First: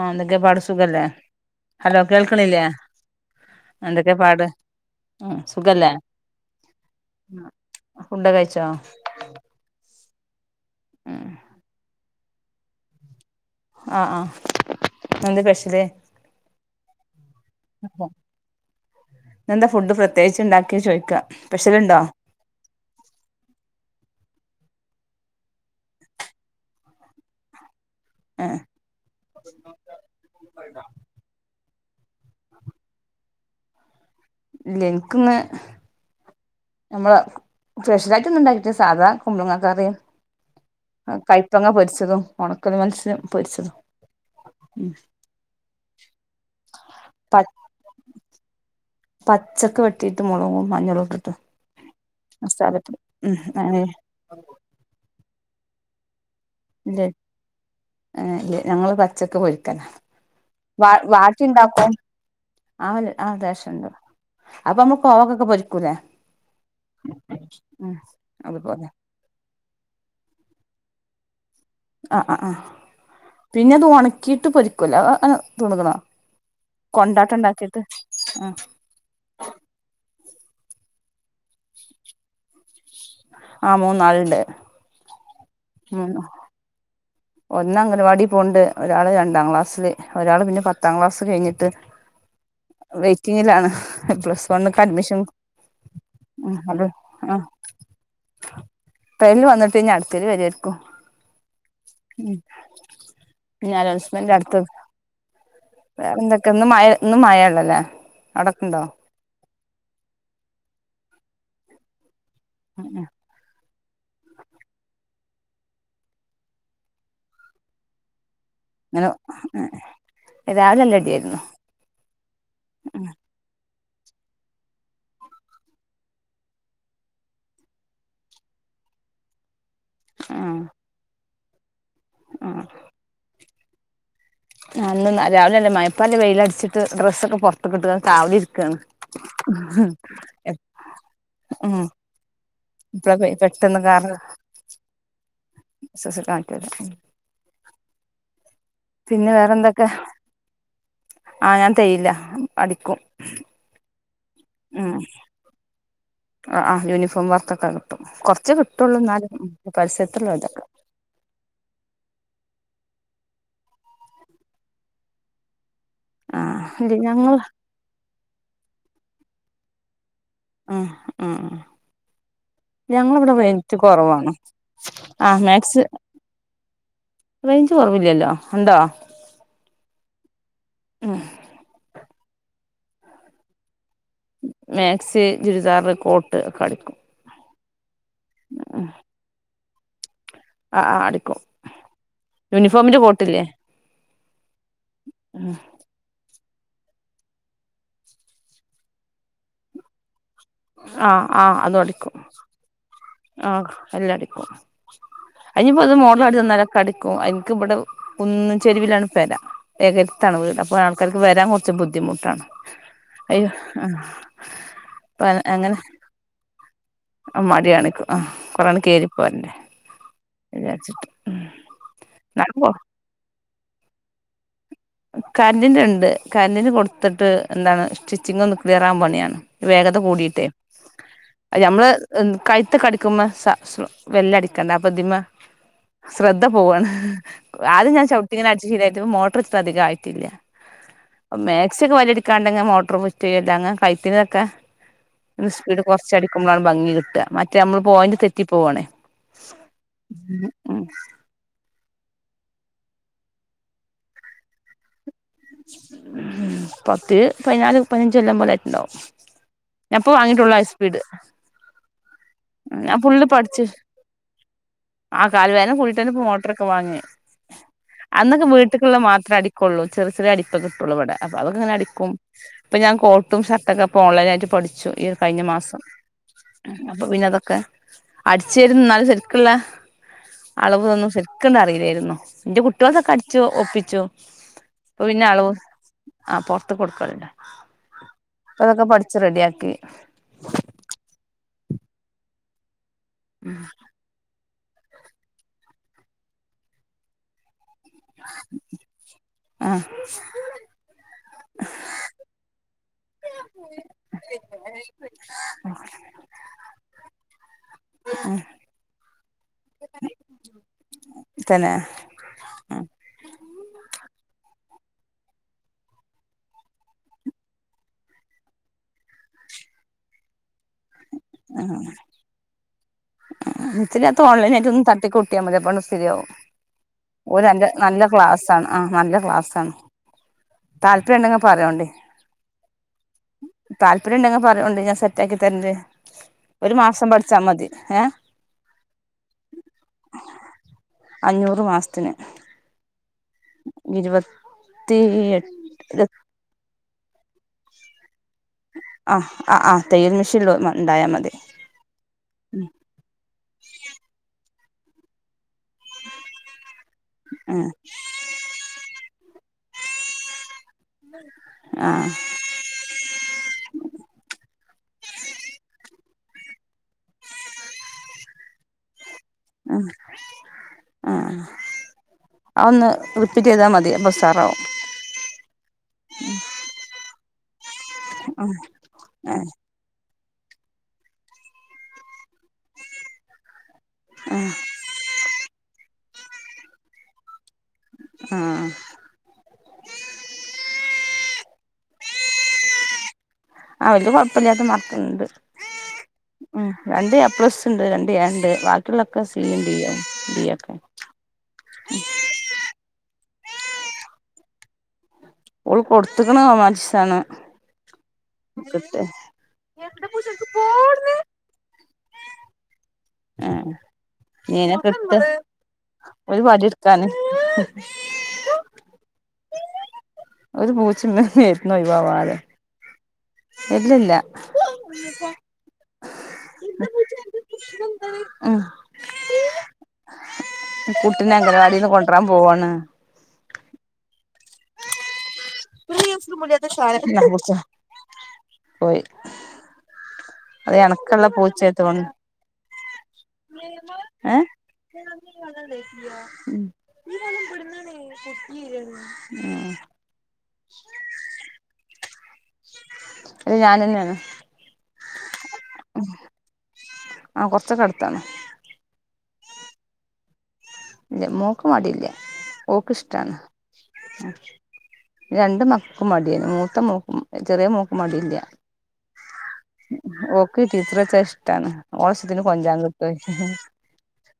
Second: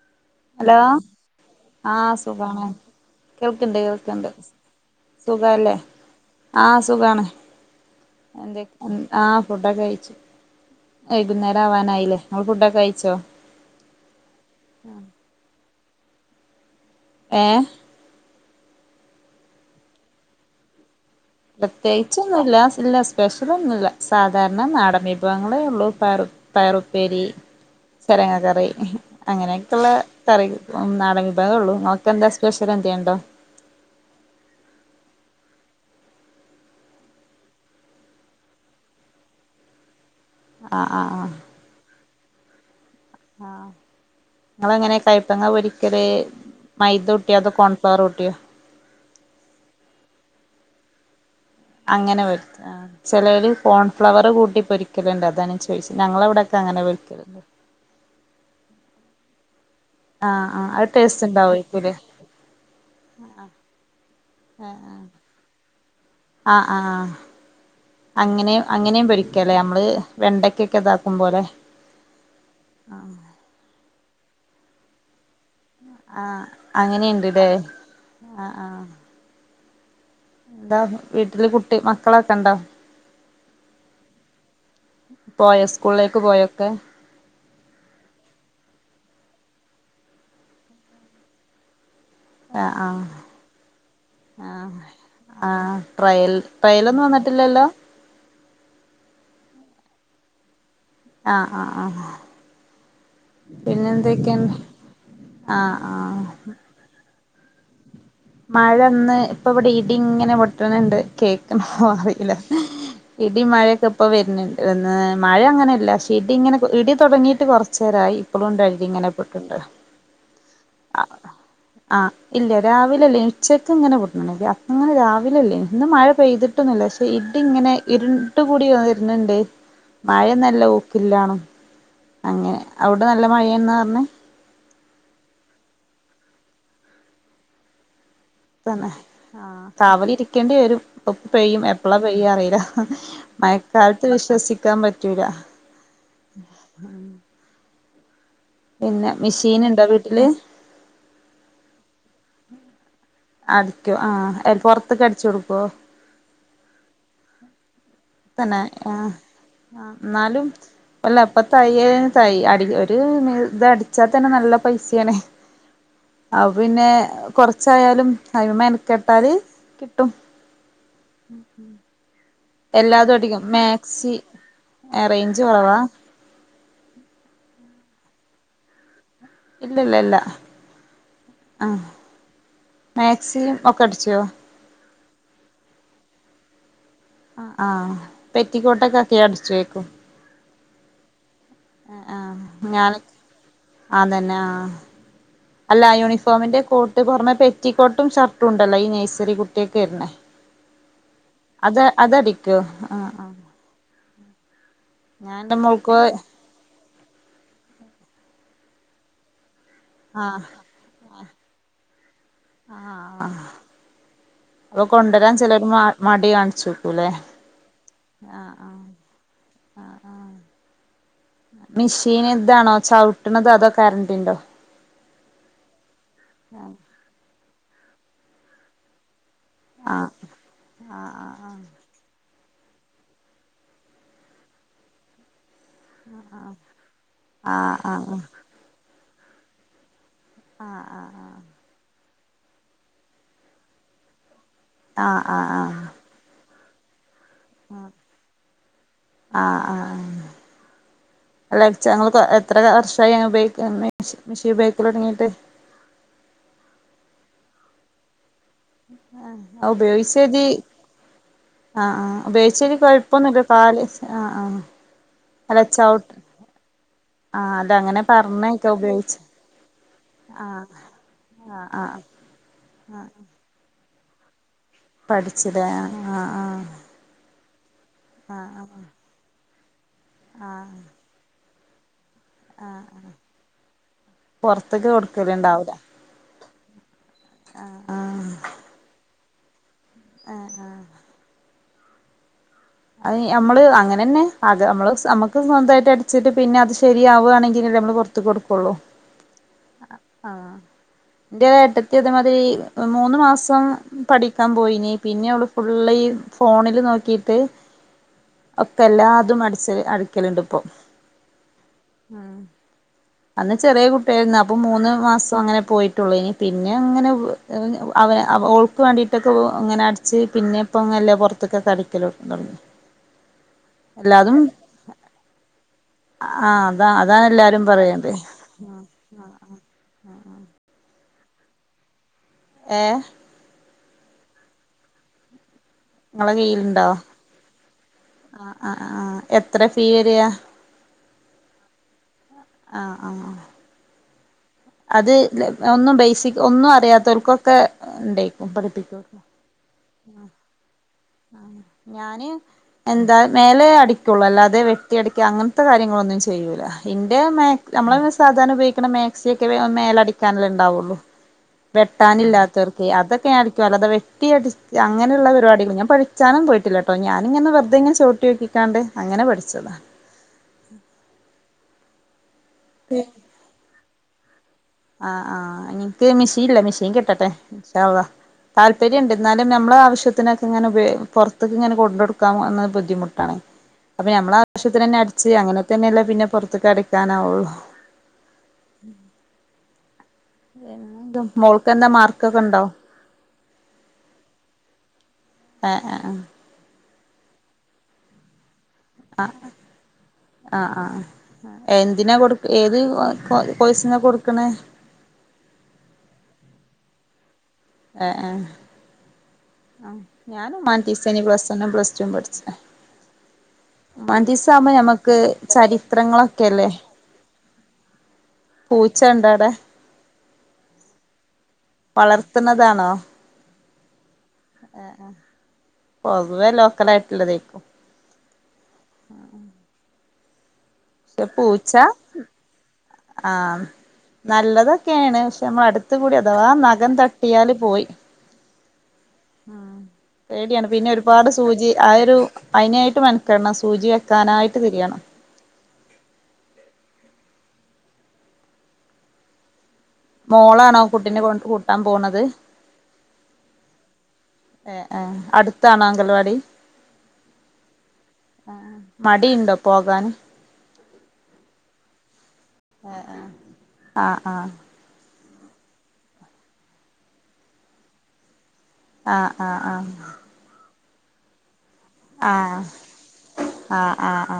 ആഹ് എന്തൊക്കെ പാട് ഹലോ സുഖല്ലേ ഹലോ ആഹ് കേൾക്കണില്ലേ സുഖാണ് കേൾക്കിണ്ട് എന്തൊക്കെ കേൾക്കിണ്ട് പാട് സുഖല്ലേ ആഹ് സുഖാണ് ഫുഡ് എന്തെ കഴിച്ചോ ആഹ് ഫുഡൊക്കെ കഴിച്ചു. ഉം വൈകുന്നേരം ആവാനായില്ലേ നിങ്ങള് ഫുഡൊക്കെ കയിച്ചോ? ആ ആഹ് എന്ത് പെഷ്യല് ഏ ഇന്നെന്താ ഫുഡ് പ്രത്യേകിച്ചിണ്ടാക്കിയേ ചോയ്ക്കാ പ്രത്യേകിച്ചൊന്നുല്ല ഇല്ല സ്പെഷ്യലൊന്നുല്ല സാ സാധാരണ നാടൻ വിഭവങ്ങളെ ഉള്ളൂ പയറു പയറുപ്പേരി ചെരങ്ങ ഏഹ് കറി അങ്ങനെയൊക്കിള്ള കറി ഏഹ് നാടൻ വിഭവേള്ളു, ഇങ്ങൾക്കെന്താ സ്പെഷ്യല് എന്തേ ഇണ്ടോ? ഇല്ല എൻക്കിന്ന് നമ്മള് സ്പെഷ്യലായിട്ടൊന്നും ഉണ്ടായിട്ടില്ല സാധാ കുമ്പളങ്ങ കറീം ആഹ് ആഹ് ആ കയപ്പങ്ങ പൊരിച്ചതും ഒണക്കമീ [unintelligible] ആഹ് നിങ്ങള് എങ്ങനെയാ കയ്പങ്ങ പൊരിക്കല് പ മൈദൂട്ടിയോ അതോ കോൺഫ്ലവറൂട്ടിയോ? പച്ചക്ക് വെട്ടിട്ട് മൊളകും മഞ്ഞളും ഇട്ടിട്ട് അങ്ങനെ പൊരി ആഹ് മസാലപ്പൊടി ഉം ചെലര് അങ്ങനെ കോൺഫ്ലവറ് കൂട്ടി പൊരിക്കലിണ്ട് അതാണ് ചോയിച്ച് ഞങ്ങളവടെ ഇല്ലെ ഏഹ് ഏഹ് ഞങ്ങള് പ ച്ചക്ക് പൊരി ക്കന്നെ ആഹ് ആഹ് വ അത് ടേസ്റ്റ് വാഴക്കയും ഉണ്ടാക്കും ഉണ്ടാവയിരിക്കൂല്ലേ ആ അതേ [unintelligible] അപ്പൊ ഇമ്മള് കോവക്കൊക്കെ പൊരിക്കൂലേ ആഹ് ആഹ് ഉം അതുപോലെ ല്ലേ നമ്മള് വെണ്ടക്കൊക്കെ ഇതാക്കും പോലെ ആഹ് അ ആ പിന്നെ അത് ഒണക്കീട്ട് പൊരി ക്കൂല എഹ് എഹ് തുണുക്കണോ ആഹ് കൊണ്ടാട്ടം അങ്ങനെയുണ്ട്ല്ലേ ഇണ്ടാക്കീട്ട് ആ ആഹ് ആഹ് എന്താ വീട്ടില് കുട്ടി മക്കളൊക്കെ ഇണ്ടോ? ആ മൂന്നാളുണ്ട് പോയാ സ്കൂൾലേക്ക് മൂന്ന് പോയാ ഒക്കെ ഒന്ന് അംഗനവാടി പോണ്ട് ഒരാള് രണ്ടാം ക്ലാസ്സില് ഒരാള് പിന്നെ പത്താം ക്ലാസ് കഴിഞ്ഞിട്ട് ആ ആ വെയിറ്റിങ്ങിലാണ് പ്ലസ് ആ വണ്ണ്ക്ക് അഡ്മിഷൻ ആ ട്രയൽ ട്രയലൊന്നും വന്നിട്ടില്ലല്ലോ ട്രെയലിൽ വന്നിട്ട് അടുത്തേൽ വരോയ്രിക്കും ആഹ് ആഹ് ആഹ് ഉം പിന്നെ ഞൻ [unintelligible] എന്തൊക്കെയാണ് അടുത്ത് ആഹ് വേറെ ആഹ് എന്തൊക്കെ ഇന്ന് മയ ഇന്ന് മയേഉള്ളല്ലേ മഴന്ന് ഇപ്പ ഇവിടെ ഇടി ഇങ്ങനെ പൊട്ടണണ്ട് കേക്കണ് അറിയില്ല അങ്ങനെ ഇടി മയക്കെ പ്പ ഇപ്പൊ വരുന്നുണ്ട് മഴ അങ്ങനെയല്ല ക്ഷേ ഇടി ഇങ്ങനെ ഇടി തുടങ്ങിയിട്ട് കൊർച്ചേരായി ഇപ്പളുണ്ട് ഇടി ഇങ്ങനെ പെട്ടുണ്ട് രാവിലെ നല്ല ആ ഇടിയായിരുന്നു ആ ഇല്ല രാവിലെല്ലേ ഉച്ച [unintelligible] ഇങ്ങനെ പൊട്ട്ണ്ണ്ടായിരുന്നു അങ്ങനെ രാവിലല്ലേയ്ന്ന് ഇന്ന് മഴ പെയ്തിട്ടൊന്നുമില്ല പക്ഷെ ഇടി ഇങ്ങനെ ഇരുണ്ട് കൂടി വന്നിരുന്നുണ്ട് മഴ ആ നല്ല ഊക്കില്ല അങ്ങനെ ആ അവിടെ നല്ല മയേ എന്നാ പറഞ്ഞേ അന്ന് രാവിലെല്ലേ മയ പ്പല്ലേ വെയില അടിച്ചിട്ട് ഡ്രസ്സ ഒക്കെ പുറത്ത് കിട്ട് തന്നെ ആ കാവലി ഇരിക്കേണ്ടി വരും പ്പ പെയ്യും ഉം എപ്പള പെയ്യും അറിയില്ല ഇപ്പളാ പെ മയക്കാലത്ത് വിശ്വസിക്കാൻ പറ്റൂല സ്വസിക്കാൻ പറ്റൂല പിന്നെ മെഷീൻ ഉണ്ടോ വേറെന്തൊക്കെ വീട്ടില് ആ ഞാൻ തേയ്യില്ല അടിക്കും. ആടിക്കോ ആ അ ഉം പൊറത്തക്ക് അടിച്ചു കൊടുക്കോ ആ [unintelligible] കൊറച്ചേ തന്നേ ആ കിട്ടുള്ളൂ എന്നാലും പരസ്യത്തുള്ള ന്നാലും ഇതൊക്കെ വല്ല എപ്പ തയ്യൽ തയ്യ അടി ഒരു ഇത് അടിച്ചാ തന്നെ നല്ല പൈസയാണ് ആ ആപ്പൊ പിന്നെ ഇല്ല ഞങ്ങൾ കൊറച്ചായാലും അയ്മെ മെനക്കെട്ടാല് കിട് ആഹ് ആ ആ എല്ലാതും ഞങ്ങളിവിടെ അടിക്കും റേറ്റ് മാക്സി കൊറവാണ് ആ റേഞ്ച് കുറവാ മാക്സ് റെഞ്ച് കൊറവില്ലല്ലോ എന്തോ ഇല്ലല്ല ഇല്ല ഉം ആ മാക്സി ഒക്കെ അടിച്ചോ മാക്സ് ചുരിദാർ കോട്ട് ഒക്കെ അടിക്കും ആഹ് ഉം പെറ്റിക്കോട്ടൊക്കെ ഒക്കെ അടിച്ചു വെക്കും ആ ആ അടുക്ക് ആഹ് [unintelligible] അതെന്നെ ആ ഉം അല്ല യൂണിഫോമിന്റെ കൊട്ട്പറഞ്ഞ് പെറ്റിക്കോട്ടും ഷർട്ടൂണ്ടല്ലോ ഈ നഴ്സറി കുട്ടിയൊക്കെ ഇരുന്ന ആഹ് ആഹ് അതും അത് അടിക്കും അതടിക്ക് ആ ആ ആഹ് എല്ലാടിക്കും എന്റെ അയിപഞ് ഏത് മോൾക്ക് മോഡൽ കാട്ടിതന്നാലും അടിക്കും എൻക്ക് ഇവ്ടെ കുന്നിൻ ചെരുവിലാണ് പെര ഏകരത്താണ് വീട് അപ്പൊ ആൾക്കാർ വരാം കൊറച്ച് ബുദ്ധിമു ആ ആ പ്പൊ അപ്പ കൊണ്ടരാൻ ചെലര് അങ്ങനെ മ മടി കാണിച്ചും പൂലേ മടിയാണ് ഇക്ക് ആഹ് ആ ആ കൊറേണ്ട് കേറിപ്പോരണ്ടേ ആ ആ വിചാരിച്ചിട്ട് ഉം മിഷീന് നടക്കുവോ ഇതാണോ ചവിട്ടണത് അതൊക് കറൻ്റുണ്ടോ കരൻ്റിന്റെ ഇണ്ട് കറന്റിന് കൊടുത്തിട്ട് എന്താണ് സ്റ്റിച്ചിങ്ങൊന്ന് ക്ലിയറാവാൻപണിയാണാ വേഗത ആഹ് കൂടിട്ടേ ആഹ് ആഹ് അത് നമ്മള് എം കഴ്ത്തൊക്കെ അടിക്കുമ്മ സ സു വെല്ല അടിക്കണ്ടേ അപ്പതിമ ശ്രദ്ധ പോവാണ് ആഹ് ആദ്യം ഞാൻ ആഹ് ആഹ് ചവിട്ടിങ്ങനെ അടിച്ച് ശരിയാ ത്പ്പ മോട്ടറെച്ചി ത്തതികായി തില്ലാ ആഹ് ആഹ് മാക്സി ഒക്കെ വല്യ രീതി ഇക്കാണ്ടങ്ങ് മോട്ടോറ് പറ്റ്യേല്ല അങ്ങ് കൈത്തിന് വയ്ക്കാം ആഹ് ആഹ് ആഹ് സ്പീഡ് കൊറച്ച് അടിക്കുമ്പ ഭംഗി കിട്ടാ മറ്റേ മ്മള് പോയൻ്റ് തെറ്റിപ്പോവാണേ ആഹ് ആഹ് ച്ചെ ങ്ങള്പ്പ എത്ര വർഷായി അങ്ങ് ഉപയോക്ക്ന്നേ മെഷീ മെഷീ ഉപയോക്കല് ഒടങ്ങീട്ട് ഉം പത്ത് പയിനാല് പയിനഞ്ചൊല്ലം മ്പോലേ ആ ഉപയോഗിച്ചതി ഹൈ സ്പീഡ് ആഹ് ആ ഉപയോഗിച്ചതി ഞാൻ ഫുള്ള് കൊഴപ്പൊന്നുല്ല കാൽ ആ ആ കാൽ വേന കൂടിട്ടന്ന ഇപ്പോ മോട്ടറൊക്ക വങ്ങിയേ ആഹ് അല്ല അങ്ങനെ അന്നൊക്കെ പറഞ്ഞേക്ക വീട്ട്ക്ക്ള്ള ഉപയോഗിച്ച് മാത്രേ അടിക്കൊള്ളൂ ചെറ് [unintelligible] അടിപ്പൊ ആഹ് കിട്ടുള്ളൂ ഇവിടെ അപ്പ ആഹ് അതൊക്കങ്ങനെ ആഹ് അടിക്കും ഇപ്പഞാ കോട്ടും ഷർ ഇതെക്കെ പ്പ ഓൺലൈനായിറ്റ് പഠി ച്ചു ഈ കഴിഞ്ഞ പഠിച്ചില്ലേ മാസം ആഹ് ആഹ് അപ്പൊ പിന്നെ അതൊ ഓക്കെ ആഹ് അടിച്ചു തരുന്ന ആഹ് എന്നാലും ശരിക്കുള്ള ആഹ് അളവ് തന്നു [unintelligible] എനിക്കൊന്നും അറിയില്ലായിരുന്നു എന്റെ കുട്ടികളൊക്കെ അടിച്ചോ ഒപ്പിച്ചോ കൂടെ ഉണ്ടാവില്ല ആ പുറത്ത് കൊടുത്തു ഇപ്പൊ അതൊക്കെ പഠി ച്ച് റെഡിയാക്കി ആ ആ അത് നമ്മള് അങ്ങനെ തന്നെ അത് നമ്മള് നമുക്ക് സ്വന്തമായിട്ട് അടിച്ചിട്ട് പിന്നെ അത് ശരിയാവുവാണെങ്കിൽ [unintelligible] പുറത്ത് കൊടുക്കൂള്ളൂ ആ എന്റെ ഏട്ടത്തി അതേ മാതിരി മൂന്ന് മാസം പഠിക്കാൻ പോയി പിന്നെ അവള് ഫുള്ള് ഈ ഫോണിൽ നോ ക്കീട്ട് ഒക്കെ എല്ലാതും അടിച്ചത് അടിക്കലുണ്ട് ഇപ്പൊ തന്നെ ആ അന്ന് ചെറിയ കുട്ടിയായിരുന്നു അപ്പൊ മൂന്ന് മാസം അങ്ങനെ പോയിട്ടുള്ളു ഇനി പിന്നെ അങ്ങനെ അവ ഓൾക്ക് വേണ്ടിട്ടൊക്കെ ഇങ്ങനെ അടിച്ച് പിന്നെ ഇപ്പ അങ്ങല്ലേ പുറത്തൊക്കെ അടിക്കലോ തുടങ്ങി ഇതിനകത്ത് എല്ലാതും ഓൺലൈനായിട്ട് ഒന്ന് തട്ടിക്കൂട്ടിയാൽ മതി അപ്പം ആ അതാ അതാണ് എല്ലാരും [unintelligible] പറയണത് ക്ലാസാണ് ആ നല്ല ക്ലാസാണ് താല്പര്യം ഉണ്ടങ്കി പറയോണ്ട് ഏ താല്പര്യം ഉണ്ടെങ്കിൽ പറയോണ്ട് ഞാൻ സെറ്റാക്കി തരണുണ്ട് ഒരു മാസം പഠിച്ചാൽ മതി ഏ ആ ആ ആ എത്ര ഫീ വരിയാ അഞ്ഞൂറ് മാസത്തിന് ആ ആ ഇരുപത് അത് ഒന്നും ബേസിക് ഒന്നും അറിയാത്തവർ ക്കൊക്കെ ഉണ്ടേ ആഹ് ആ് ആ തയ്യൽ മെഷീൻോ ആ ഞാന് എന്താ മേലെ അടിക്കുള്ളു അല്ലാതെ വെട്ടി അടിക്കാ അ കാര്യങ്ങളൊന്നും ചെയ്യൂല ഇന്റെ ആഹ് നമ്മള സാധാരണ ഉപയോഗിക്കുന്ന മാക്സി ടക്സിയൊക്കെ മേലടിക്കാനല്ലേ ഉണ്ടാവുള്ളൂ ആഹ് വെട്ടാനില്ലാത്തവർക്ക് അതൊക്കെ ആളിക്ക അല്ലത വെട്ടിയടി അങ്ങനെയുള്ള പരിപടികൾ ഞാം പഠിച്ചാനും പോയിട്ടില്ലട്ട ഞാനിങ്ങന വെറതെങ്ങനെ ചൗട്ടി നോക്കികാണ്ട് ആ ആ ആ ഒന്ന് റിപ്പീറ്റ് ചെയ്താ മതിയ ബം ഉഷാറാകും ആ ആ എനിക്ക് മെഷീൻ ഇല്ല മെഷീൻ കിട്ടട്ടെ ഇൻഷാ അള്ളാ ഉം താല്പര്യം ഉണ്ട് എന്നാലും ആഹ് നമ്മളെ ആവശ്യത്തിന്ക്കെ ഇങ്ങനെ ഉപയോ പുറത്തേക്ക ഇങ്ങെ കൊണ്ടടുക്കാം എന്നത് ബുദ്ധിമുട്ടാണ് അപ്പൊ നമ്മള ആഹ് ആശ്യത്തിന് തന്ന അടി ച്ച് അങ്ങനെ തന്നെയല്ല പിന്നെ പുറത്തക്ക് അടി ക്കാനാവുള്ളൂ ആ പിന്നെന്താ മോൾക്ക് എന്താ മാർക്കൊക്കെ ഇണ്ടാവ അവൽത് കുഴപ്പമില്ലാതെ മർക്ക് ഏഹ് ഏഹ് ഉം രണ്ട് എ പ്ലസ് ഉണ്ട് രണ്ട് എ ഉണ്ട് ബാക്കി ആ ആ ആ എന്തിനാ കൊടു ഏത് കോഴ്സിന കൊടുക്കണേ ഓള് കൊടുത്തിക്കാണ് ഹുമാനിറ്റീസ് ആണ് ആ ആ ആ ഞാനും humanities plus one plus two റ്റും പഠിച്ച ആഹ് ഹുമാനിറ്റീസ് ആവുമ്പോൾ ഇഞ്ഞയിനെ ഞമുക്ക് കിട്ട് ഒരു വടി ചരിത്രങ്ങളൊക്കെല്ലേ ഇട്ക്കാന് പൂച്ച ഉണ്ടോ അവിടെ ഒരു പൂച്ചെണ്ട് മേതക്ക് വളർത്തുന്നതാണോ ഇല്ല ല്ല ആ ആ പൊതുവേ ലോക്കൽ ആയിട്ടുള്ളത് അയക്കും ഉം കുട്ടിനെ അംഗനവാടിന്ന് കൊണ്ടരാൻ പോവാണ് ആഹ് നല്ലതൊക്കെയാണ് പക്ഷെ നമ്മൾ അടുത്ത കൂടി അഥവാ ആ നഖം ന്നാ തട്ടിയാല് പോയി പോയ് ആ പേടിയാണ് പിന്നെ ഒരുപാട് സൂചി പൂച്ചയാ ആ തോന്നുന്നു ഒരു അതിനായി ട്ട് മന ക്കേണം സൂചി വെക്കാനായിട്ട് തിരിയണം ഉം മോളാണോ കുട്ടീനെ കൊ കൂട്ടാൻ പോണത് അത് ഞാനന്നെയാണ് ഏ ആ അടുത്താണോ അങ്കലവാടി ആ കൊറച്ചൊക്കെ അടുത്താണ് ആ മ മടിയുണ്ടോ പോകാൻ ഇല്ല മോക്ക് മടിയില്ല ഓക്ക് ഇഷ്ടാണ് ആഹ് ആഹ് രണ്ട് മക്കക്കും മടിയാരുന്നു മൂത്ത മോക്കും ചെറിയ മോക്ക് മടിയില്ല ആ ആ ആ ടീച്ചറ് വച്ചാ ഇഷ്ടാണ് ഓളെ ആ ഇഷ്ടത്തിന് കൊഞ്ചാൻ കിട്ടും ആ ആ ആ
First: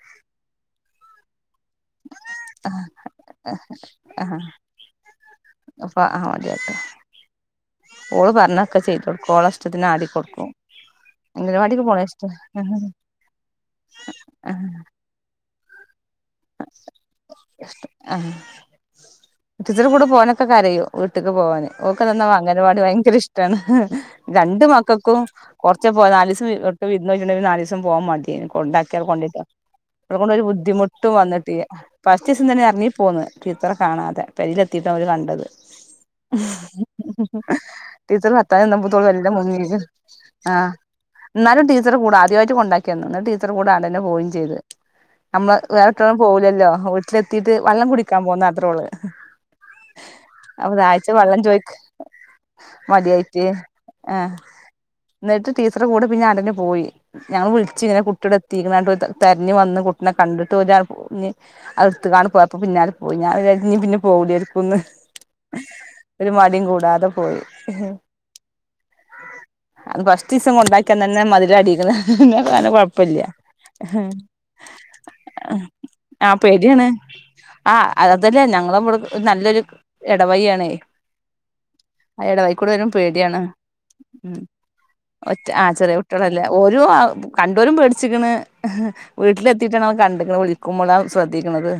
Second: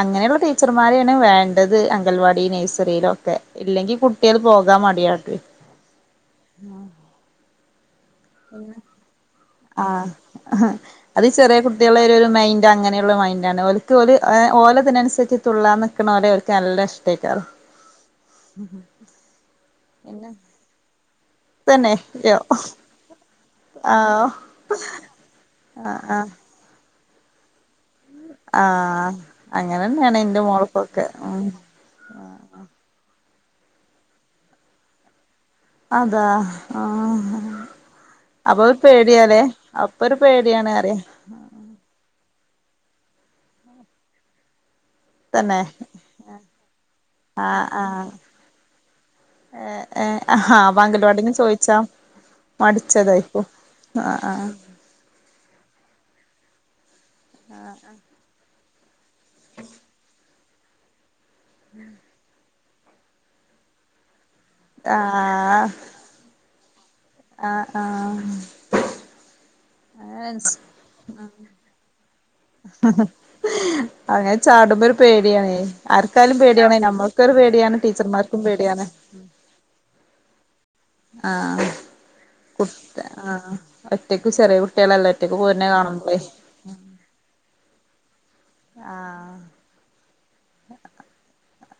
അങ്ങനെയുള്ള ടി ച്ചറ് മാരെയാണ് വേണ്ട ത് അങ്കൽവാടി നഴ്സറിയിലും ഒക്കെ ഇല്ലെങ്കിൽ ആ കുട്ടികൾ പോകാൻ മടിയാകും അപ്പൊ ആ മതിയാട്ടോ ഓള് പറഞ്ഞൊക്കെ ചെയ്ത് കൊടുക്കും ഓളെ ആ ഇഷ്ടത്തിന് ആടി കൊടുക്കും അത് ചെറിയ അംഗനവാടിക്ക് കുട്ടികളുടെ പോണ ഒരു ഒരു മൈൻഡ് ഇഷ്ട അങ്ങനെയുള്ള മൈൻഡാണ് ഓല്ക്ക് ഒരു ആഹ് ഓലത്തിനുസരിച്ച തുള്ളാന്ന് ക്കുന്നോരെ ഓല്ക്ക് നല്ല ഇഷ്ടായിരിക്കും ഇഷ്ട ആഹ് പിന്നെ ഒറ്റക്ക് പോവാൻ തന്നെ ഓക്കുതെന്താവോ യോ അംഗനവാടി ഭയങ്കര ഇഷ്ടാണ് ആഹ് രണ്ട് മക്കൾക്കും കുറച്ച് ആഹ് പോകാ ആഹ് വിരുന്ന് പോയിട്ടുണ്ടേ ഒരു നാല് ദിവസ പോവാൻ മടിയാണ് കൊണ്ടാക്കുക ആഹ് കൊണ്ടൊരുക അങ്ങനെന്നെയാണ് അവളെക്കൊണ്ട് എന്റെ ഒരു ബുദ്ധിമുട്ട് മോൾക്കൊക്കെ ഒട്ടും ഉം വന്നിട്ടില്ല ഫസ്റ്റ് ദിവസം തന്നെ എറങ്ങി പോ ടീച്ചറ് കാണാതെ പൊരെല് യിലെത്തിയിട്ടാ അവര് കണ്ടത് അതാ ആഹ് ടീച്ചർ അപ്പൊ ഒരു എല്ലാം പേടിയാലേ മുങ്ങീന് അപ്പൊ ഒരു ആ പേടിയാണ് അറിയ എന്നാലും ടീച്ചർ കൂടാ ആദ്യമായി കൊണ്ടാക്കിയന്ന് അന്നേരം ടീച്ചർ കൂടെ ഞാൻ തന്നെ പോകയും ചെയ്ത് നമ്മള് തന്നെ വേറൊടുത്തും പോവൂല്ലല്ലോ വീട്ടിലെത്തീട്ട് ആഹ് വെള്ളം ആഹ് കുടിക്കാൻ പോന്ന അത്രേ ഉള്ളൂ ഏഹ് ഏഹ് ആഹ് അപ്പൊ ദാഹിച്ച് അംഗൽവാടിന്ന് വെള്ളം ചോയ് ചോയിച്ചാ മടിയായിട്ട് മടിച്ചതായിക്കും ആ ആഹ് എന്നിട്ട് ടീച്ചർ കൂടെ പിന്നെ അങ്ങോട്ട് തന്നെ പോയി ഞാൻ വിളിച്ചു ഇങ്ങനെ കുട്ടിയുടെ എത്തിക്കണേ പറഞ്ഞു തെ തെരഞ്ഞ് വന്ന് കുട്ടിനെ കണ്ട് അടുത്ത് കാണെ അപ്പൊ പിന്നാലെ പോയി ഞാൻ വിചാരിച്ച് ഇനി പിന്നെ പോവൂലേന്ന ന്ന് ആഹ് ഒരു മടിയും കൂടി പോയി ആഹ് ആഹ് അത് ഫസ്റ്റ് ഇസം ആഹ് കൊണ്ടാക്കിയ ന്നന്നെ മതില അടിക്കണ് കൊഴപ്പില്ല അങ്ങനെ ചാടുമ്പോ ഒരു പേടിയാണേ ആ ആർക്കായാലും പേടിയാണ് പേടാണ് നമ്മൾക്കൊരു ആ് പേടിയാണ് ടീച്ചർമാർക്കും അതല്ലേ പേടിയാണ് ഞങ്ങളമ്മടെ നല്ലൊരു ഇടവഴിയാണ് ആഹ് അട വൈക്കൂടെ വരും കുട്ട പേടിയാണ് ആഹ് ഒറ്റക്ക് ഉ ചെറിയ കുട്ടികളല്ലേ ഒറ്റക്ക് ഒറ്റ ആ പോരുന്ന ചെറിയ കാണുമ്പളേ ഒട്ടളല്ലേ ഓരോ കണ്ടുവരും പേടിച്ചിിക്കണ് ആഹ് വീട്ടിലെത്തിട്ടാണ് കൺ [unintelligible] വിളിക്കുമ്പോഴാണ് ശ്രദ്ധിക്കുന്നത്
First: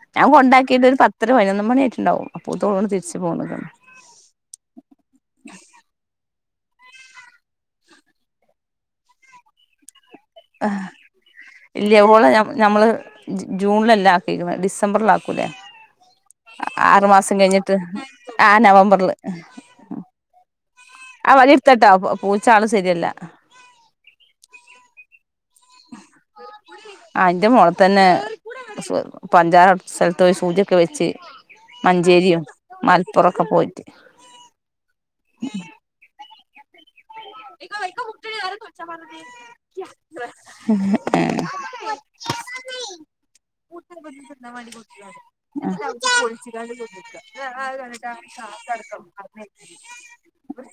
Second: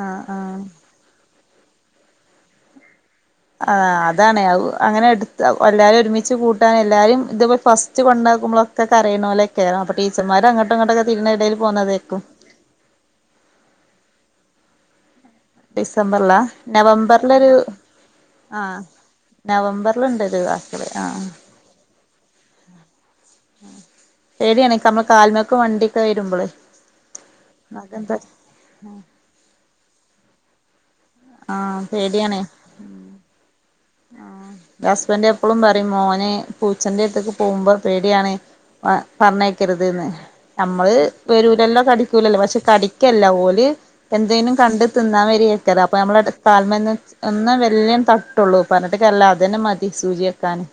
ആഹ് ഞ ആഹ് കൊണ്ടാക്കിട്ട ഒരു പത്ര ത് പതിനൊ മണി ആയിട്ടുണ്ടവും അപ്പോ ഇതോൊന്ന് തിച്ചു ആഹ അതാാണ്േ അങ്ങനെ എടുത്ത് എല്ലാരും ഒരുമിച്ച് കൂട്ട എല്ലാരും ഇത് ഫസ്റ്റ് കൊണ്ടാക്കുമ്പോളൊഒക്കെകരയിനോലേക്കാരം അപ്പ ടീ ആ ഇല്ലയ പോോളെ നഞമ്മള് ജൂണില ല്ല ആക്കിക്കണേ ഡിസംമ്പ സംബർല ഡിസംബറിലാ മാസം നവംബറിലൊരു കഴിഞ്ഞിട്ട് ആ നവംബറൽുണ്ടൊരു ആ വടി ഇർത്തട്ട പൂച്ച ആൾും ശരിയല്ല ടിയണക്കമ്മ കാല അയിന്റെ മോള നഖം തന്നെ ത പഞ്ചറ സ്ഥല ഇ സൂചയൊക്കെ വെച്ച് ആഹ് മഞ്ചേരിയും മലപ്പുറൊക്കെ പോയി ആ ഹസ്ബൻഡ എപ്പഴും പറയും മോനെ പൂച്ചന്റെ അടുത്തക്ക് പോകുമ്പോ പേടിയാണ് പറഞ്ഞക്കരുത്ന്ന് നമ്മള് വരൂലല്ലോ കടിക്കൂലല്ലോ പക്ഷെ കടിക്കല്ല ഓലെ എന്തേങ്കലും കണ്ട് തിന്നാൻ വരി വക്കറ് അപ്പൊ നമ്മളുടെ താൽമ ഒ വല്ം തട്ടുള്ളൂ പറഞ്ഞിട്ടക്കല്ല അത്ന്നെ മതി സൂചി വെക്കാന്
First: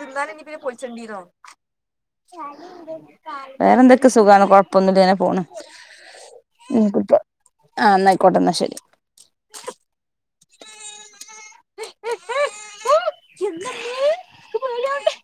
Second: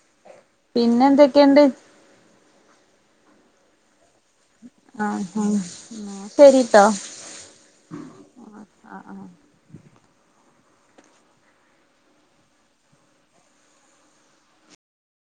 സന്ത പിന്നെ എന്തൊക്കെയുണ്ട് വേറെന്തൊക്കെ സുഖമാണ് കൊഴപ്പൊന്നുമില്ല ഇങ്ങനെ ആഹ് പോണം ആഹ് ശരിട്ടോ നിനക്ക്ിപ്പ ആ എന്നയിക്കോട്ടെ എന്നാ ശരി ചന്ത [unintelligible]